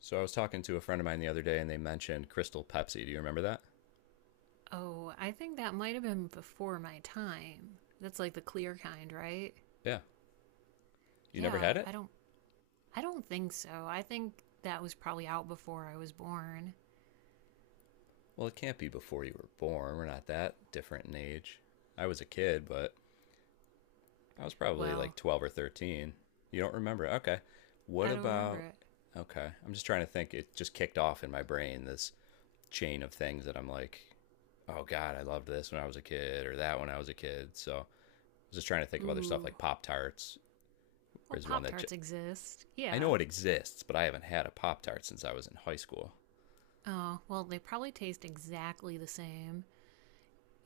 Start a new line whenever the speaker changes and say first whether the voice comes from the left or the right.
left: So I was talking to a friend of mine the other day and they mentioned Crystal Pepsi. Do you remember that?
right: Oh, I think that might have been before my time. That's like the clear kind, right?
left: Yeah. You never
right: Yeah,
left: had it?
right: I don't think so. I think that was probably out before I was born.
left: Well, it can't be before you were born. We're not that different in age. I was a kid, but I was probably like
right: Well,
left: 12 or 13. You don't remember? Okay. What
right: I don't remember
left: about?
right: it.
left: Okay. I'm just trying to think. It just kicked off in my brain this chain of things that I'm like, oh God, I loved this when I was a kid or that when I was a kid. So I was just trying to think of other stuff
right: Ooh.
left: like Pop Tarts
right: Well,
left: is one
right: Pop
left: that
right: Tarts exist.
left: I know
right: Yeah.
left: it exists, but I haven't had a Pop Tart since I was in high school.
right: Oh, well, they probably taste exactly the same.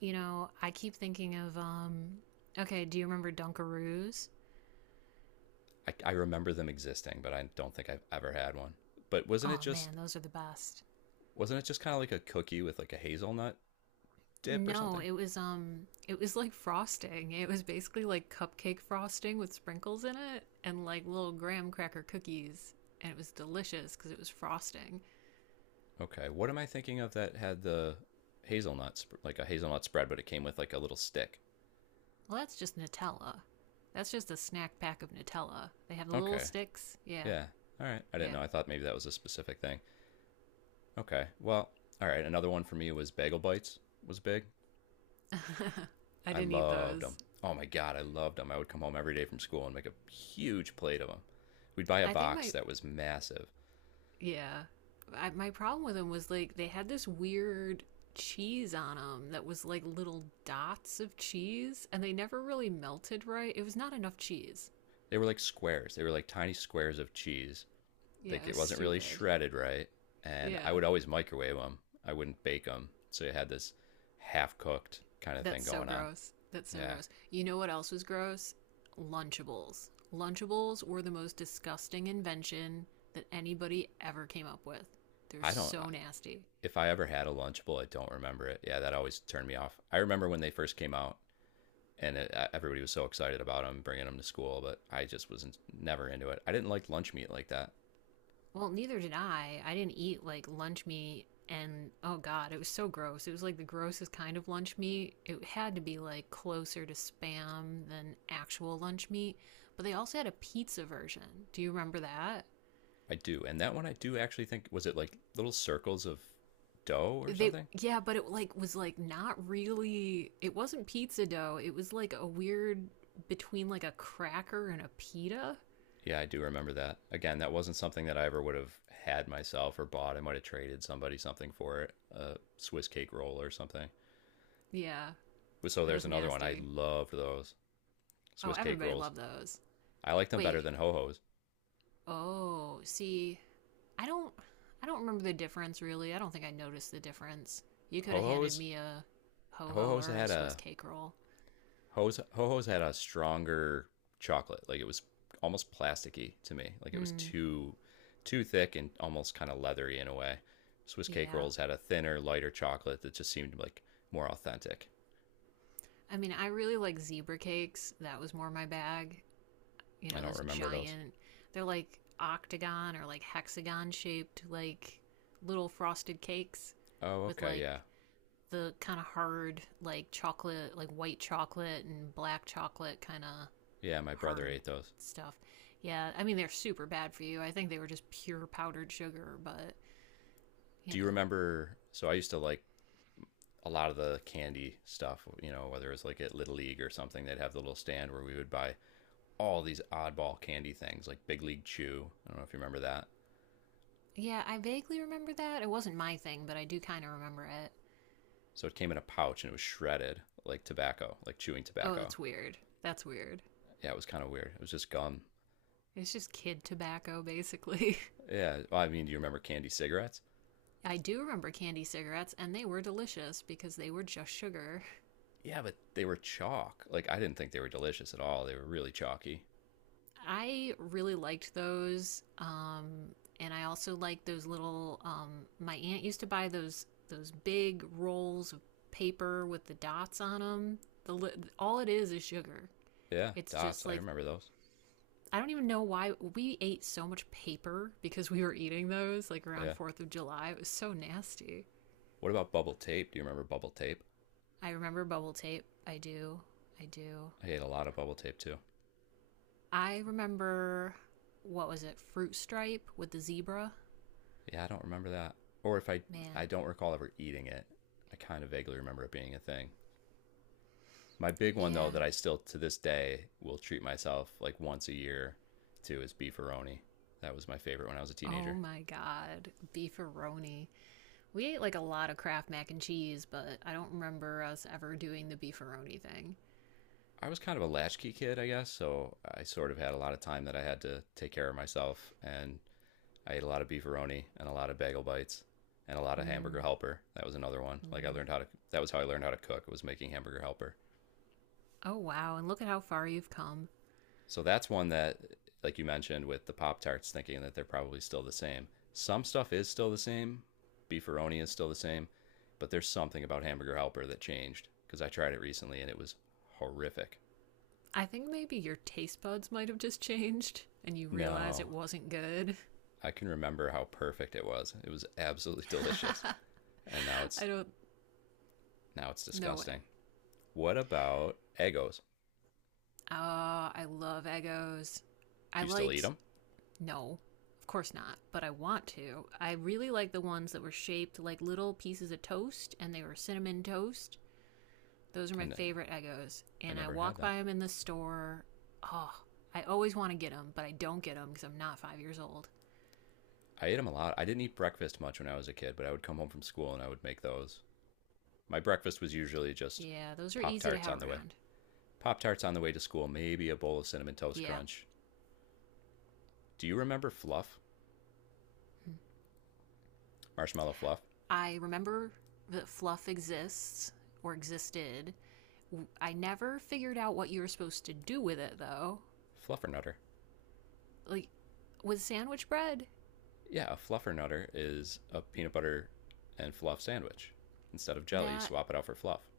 right: You know, I keep thinking of okay, do you remember Dunkaroos?
left: I remember them existing, but I don't think I've ever had one. But
right: Oh man, those are the best.
left: wasn't it just kind of like a cookie with like a hazelnut dip or
right: No,
left: something?
right: it was like frosting. It was basically like cupcake frosting with sprinkles in it and like little graham cracker cookies, and it was delicious cuz it was frosting.
left: Okay, what am I thinking of that had the hazelnuts, like a hazelnut spread, but it came with like a little stick?
right: Well, that's just Nutella. That's just a snack pack of Nutella. They have the little
left: Okay,
right: sticks. Yeah.
left: yeah, all right. I didn't
right: Yeah.
left: know. I thought maybe that was a specific thing. Okay, well, all right. Another one for me was bagel bites was big.
right: I
left: I
right: didn't eat
left: loved them.
right: those.
left: Oh my God, I loved them. I would come home every day from school and make a huge plate of them. We'd buy a
right: I think
left: box
right: my
left: that was massive.
right: Yeah. My problem with them was like they had this weird cheese on them that was like little dots of cheese and they never really melted right. It was not enough cheese.
left: They were like squares, they were like tiny squares of cheese.
right: Yeah,
left: Like
right: it
left: it
right: was
left: wasn't really
right: stupid.
left: shredded right. And I
right: Yeah.
left: would always microwave them, I wouldn't bake them. So you had this half cooked kind of thing
right: That's so
left: going on.
right: gross. That's so
left: Yeah.
right: gross. You know what else was gross? Lunchables. Lunchables were the most disgusting invention that anybody ever came up with. They're
left: I don't,
right: so nasty.
left: if I ever had a Lunchable, I don't remember it. Yeah, that always turned me off. I remember when they first came out, everybody was so excited about him bringing him to school. But I just was never into it. I didn't like lunch meat like that.
right: Well, neither did I. I didn't eat like lunch meat and oh god, it was so gross. It was like the grossest kind of lunch meat. It had to be like closer to spam than actual lunch meat, but they also had a pizza version. Do you remember that?
left: I do, and that one I do actually think was it like little circles of dough or
right: They
left: something.
right: yeah, but it like was like not really it wasn't pizza dough. It was like a weird between like a cracker and a pita.
left: Yeah, I do remember that. Again, that wasn't something that I ever would have had myself or bought. I might have traded somebody something for it, a Swiss cake roll or something.
right: Yeah,
left: So
right: that
left: there's
right: was
left: another one. I
right: nasty.
left: loved those
right: Oh,
left: Swiss cake
right: everybody
left: rolls.
right: loved those.
left: I liked them better
right: Wait.
left: than ho hos.
right: Oh, see, I don't I don't remember the difference really. I don't think I noticed the difference. You could
left: Ho
right: have handed
left: hos,
right: me a ho
left: ho
right: ho
left: hos
right: or a
left: had
right: Swiss
left: a
right: cake roll.
left: Ho's Ho Ho's had a stronger chocolate. Like it was almost plasticky to me. Like it was
right: Hmm.
left: too thick and almost kind of leathery in a way. Swiss cake
right: Yeah.
left: rolls had a thinner, lighter chocolate that just seemed like more authentic.
right: I mean, I really like zebra cakes. That was more my bag. You
left: I
right: know,
left: don't
right: those
left: remember those.
right: giant. They're like octagon or like hexagon shaped like little frosted cakes
left: Oh,
right: with
left: okay, yeah.
right: like the kind of hard like chocolate like white chocolate and black chocolate kind of
left: Yeah, my brother
right: hard
left: ate those.
right: stuff. Yeah, I mean they're super bad for you. I think they were just pure powdered sugar, but you
left: Do you
right: know.
left: remember, so I used to like a lot of the candy stuff, you know, whether it was like at Little League or something, they'd have the little stand where we would buy all these oddball candy things, like Big League Chew. I don't know if you remember that.
right: Yeah, I vaguely remember that. It wasn't my thing, but I do kind of remember it.
left: So it came in a pouch and it was shredded like tobacco, like chewing
right: Oh,
left: tobacco.
right: that's weird. That's weird.
left: Yeah, it was kind of weird. It was just gum.
right: It's just kid tobacco basically.
left: Yeah, well, I mean, do you remember candy cigarettes?
right: I do remember candy cigarettes and they were delicious because they were just sugar.
left: Yeah, but they were chalk. Like I didn't think they were delicious at all. They were really chalky.
right: I really liked those. And I also liked those little. My aunt used to buy those big rolls of paper with the dots on them. The all it is sugar.
left: Yeah,
right: It's
left: dots.
right: just
left: I
right: like
left: remember those.
right: I don't even know why we ate so much paper because we were eating those like around
left: Yeah.
right: 4th of July. It was so nasty.
left: What about bubble tape? Do you remember bubble tape?
right: I remember bubble tape. I do. I do.
left: I ate a lot of bubble tape too.
right: I remember what was it? Fruit stripe with the zebra.
left: Yeah, I don't remember that. Or if I I
right: Man,
left: don't recall ever eating it. I kind of vaguely remember it being a thing. My big one though
right: yeah.
left: that I still to this day will treat myself like once a year to is beefaroni. That was my favorite when I was a
right: Oh
left: teenager.
right: my god, beefaroni. We ate like a lot of Kraft mac and cheese, but I don't remember us ever doing the beefaroni thing.
left: I was kind of a latchkey kid, I guess, so I sort of had a lot of time that I had to take care of myself and I ate a lot of beefaroni and a lot of bagel bites and a lot of hamburger
right: Mm,
left: helper. That was another one. Like I
right: mm.
left: learned how to that was how I learned how to cook, was making hamburger helper.
right: Oh wow, and look at how far you've come.
left: So that's one that, like you mentioned, with the Pop Tarts, thinking that they're probably still the same. Some stuff is still the same. Beefaroni is still the same, but there's something about Hamburger Helper that changed because I tried it recently and it was horrific.
right: I think maybe your taste buds might have just changed and you realize it
left: No,
right: wasn't good.
left: I can remember how perfect it was. It was absolutely delicious, and
right: I don't
left: now it's
right: no way.
left: disgusting. What about Eggos?
right: Ah, I love Eggo's. I
left: Do you still eat
right: liked
left: them?
right: no, of course not, but I want to. I really like the ones that were shaped like little pieces of toast and they were cinnamon toast. Those are
left: I
right: my
left: know
right: favorite Eggos.
left: I
right: And I
left: never had
right: walk
left: that.
right: by them in the store. Oh, I always want to get them, but I don't get them because I'm not 5 years old.
left: I ate them a lot. I didn't eat breakfast much when I was a kid, but I would come home from school and I would make those. My breakfast was usually just
right: Yeah, those are
left: Pop
right: easy to
left: Tarts
right: have
left: on the way.
right: around.
left: Pop Tarts on the way to school, maybe a bowl of Cinnamon Toast
right: Yeah.
left: Crunch. Do you remember Fluff? Marshmallow Fluff?
right: I remember that fluff exists or existed. I never figured out what you were supposed to do with it, though.
left: Fluffernutter.
right: Like, with sandwich bread,
left: Yeah, a Fluffernutter is a peanut butter and fluff sandwich. Instead of jelly, you
right: that
left: swap it out for fluff.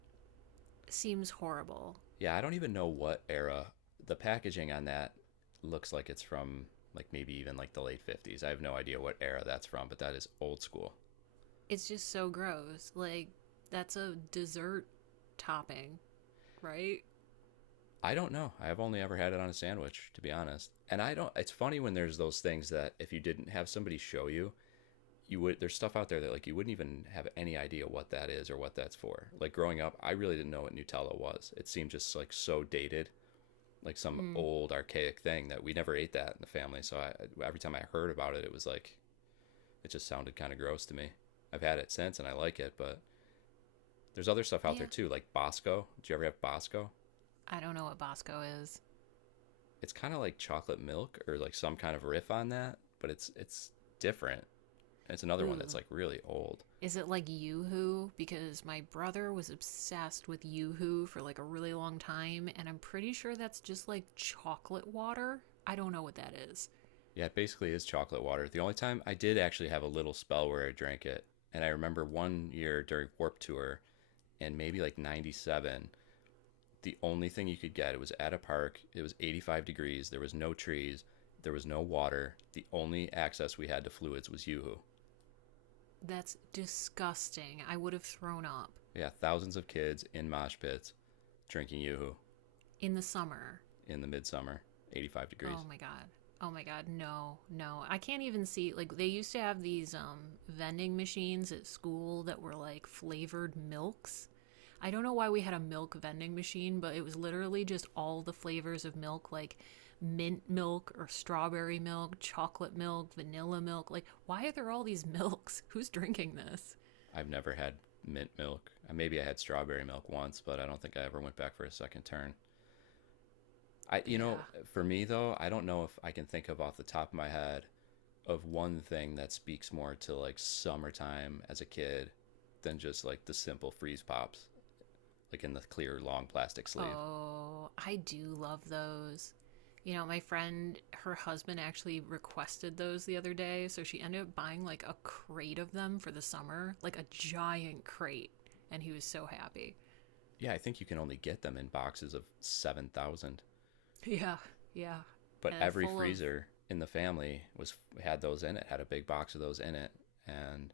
right: seems horrible.
left: Yeah, I don't even know what era. The packaging on that looks like it's from like maybe even like the late 50s. I have no idea what era that's from, but that is old school.
right: It's just so gross. Like, that's a dessert topping, right?
left: I don't know. I've only ever had it on a sandwich, to be honest. And I don't. It's funny when there's those things that if you didn't have somebody show you, you would. There's stuff out there that like you wouldn't even have any idea what that is or what that's for. Like growing up, I really didn't know what Nutella was. It seemed just like so dated, like some
right: Hmm.
left: old archaic thing that we never ate that in the family. So I, every time I heard about it, it was like it just sounded kind of gross to me. I've had it since and I like it, but there's other stuff out there
right: Yeah,
left: too, like Bosco. Did you ever have Bosco?
right: I don't know what Bosco is.
left: It's kind of like chocolate milk or like some kind of riff on that, but it's different. It's another one that's
right: Ooh.
left: like really old.
right: Is it like Yoo-Hoo? Because my brother was obsessed with Yoo-Hoo for like a really long time, and I'm pretty sure that's just like chocolate water. I don't know what that is.
left: Yeah, it basically is chocolate water. The only time I did actually have a little spell where I drank it, and I remember one year during Warp Tour and maybe like 97, the only thing you could get it was at a park. It was 85 degrees, there was no trees, there was no water. The only access we had to fluids was Yoo-Hoo.
right: That's disgusting. I would have thrown up
left: Yeah, thousands of kids in mosh pits drinking Yoo-Hoo
right: in the summer.
left: in the midsummer, 85
right: Oh
left: degrees.
right: my god. Oh my god. No. No. I can't even see like they used to have these vending machines at school that were like flavored milks. I don't know why we had a milk vending machine, but it was literally just all the flavors of milk like mint milk or strawberry milk, chocolate milk, vanilla milk. Like why are there all these milks? Who's drinking this?
left: I've never had mint milk. Maybe I had strawberry milk once, but I don't think I ever went back for a second turn. I, you
right: Yeah.
left: know, for me though, I don't know if I can think of off the top of my head of one thing that speaks more to like summertime as a kid than just like the simple freeze pops, like in the clear long plastic sleeve.
right: Oh, I do love those. You know, my friend, her husband actually requested those the other day. So she ended up buying like a crate of them for the summer, like a giant crate. And he was so happy.
left: Yeah, I think you can only get them in boxes of 7,000.
right: Yeah, yeah.
left: But every
right: Full of,
left: freezer in the family was had those in it, had a big box of those in it, and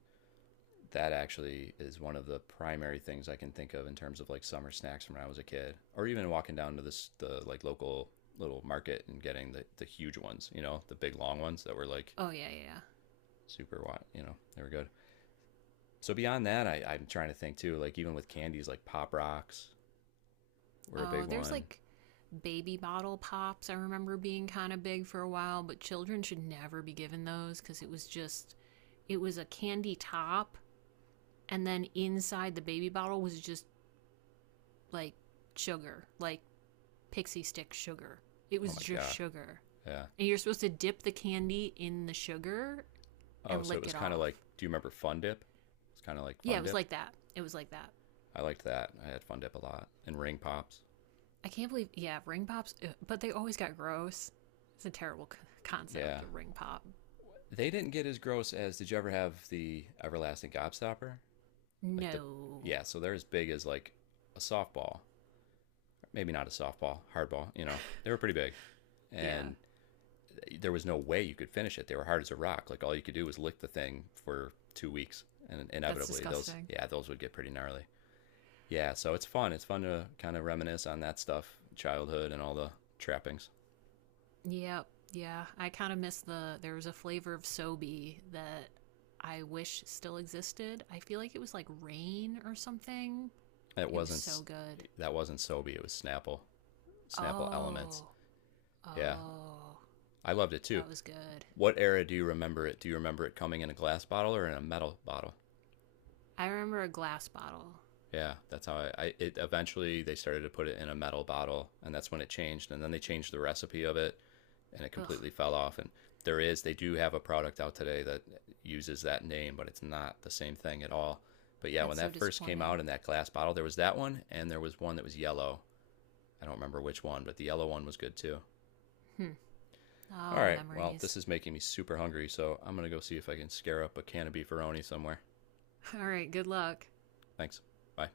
left: that actually is one of the primary things I can think of in terms of like summer snacks from when I was a kid, or even walking down to this the like local little market and getting the huge ones, you know, the big long ones that were like
right: oh, yeah, yeah, yeah.
left: super watt, you know, they were good. So beyond that, I'm trying to think too, like even with candies like Pop Rocks were a big
right: Oh, there's
left: one.
right: like baby bottle pops. I remember being kind of big for a while, but children should never be given those because it was just, it was a candy top. And then inside the baby bottle was just like sugar, like pixie stick sugar. It
left: Oh
right: was
left: my
right: just
left: god,
right: sugar.
left: yeah.
right: And you're supposed to dip the candy in the sugar
left: Oh,
right: and
left: so it
right: lick
left: was
right: it
left: kind of
right: off.
left: like, do you remember Fun Dip? It's kind of like
right: Yeah, it
left: Fun
right: was
left: Dip.
right: like that. It was like that.
left: I liked that. I had Fun Dip a lot and Ring Pops.
right: I can't believe, yeah, ring pops, but they always got gross. It's a terrible concept
left: Yeah,
right: of ring pop.
left: They didn't get as gross as. Did you ever have the everlasting gobstopper? Like the
right: No.
left: yeah, so they're as big as like a softball. Maybe not a softball, hardball. You know, they were pretty big,
right: Yeah,
left: and there was no way you could finish it. They were hard as a rock. Like all you could do was lick the thing for 2 weeks, and
right: that's
left: inevitably those,
right: disgusting.
left: yeah, those would get pretty gnarly. Yeah, so it's fun. It's fun to kind of reminisce on that stuff, childhood, and all the trappings.
right: Yep. Yeah, I kind of miss the. There was a flavor of Sobe that I wish still existed. I feel like it was like rain or something.
left: It
right: It was
left: wasn't
right: so good.
left: that wasn't Sobe. It was Snapple, Snapple Elements.
right: Oh,
left: Yeah,
right: oh,
left: I loved it too.
right: that was good.
left: What era do you remember it? Do you remember it coming in a glass bottle or in a metal bottle?
right: I remember a glass bottle.
left: Yeah, that's how I, it eventually they started to put it in a metal bottle and that's when it changed and then they changed the recipe of it and it
right: Ugh,
left: completely fell off, and there is, they do have a product out today that uses that name but it's not the same thing at all. But yeah, when
right: that's so
left: that first came
right: disappointing.
left: out in that glass bottle, there was that one and there was one that was yellow. I don't remember which one, but the yellow one was good too.
right: Hmm.
left: All
right: Oh,
left: right, well, this
right: memories.
left: is making me super hungry, so I'm going to go see if I can scare up a can of beefaroni somewhere.
right: All right, good luck.
left: Thanks. Bye.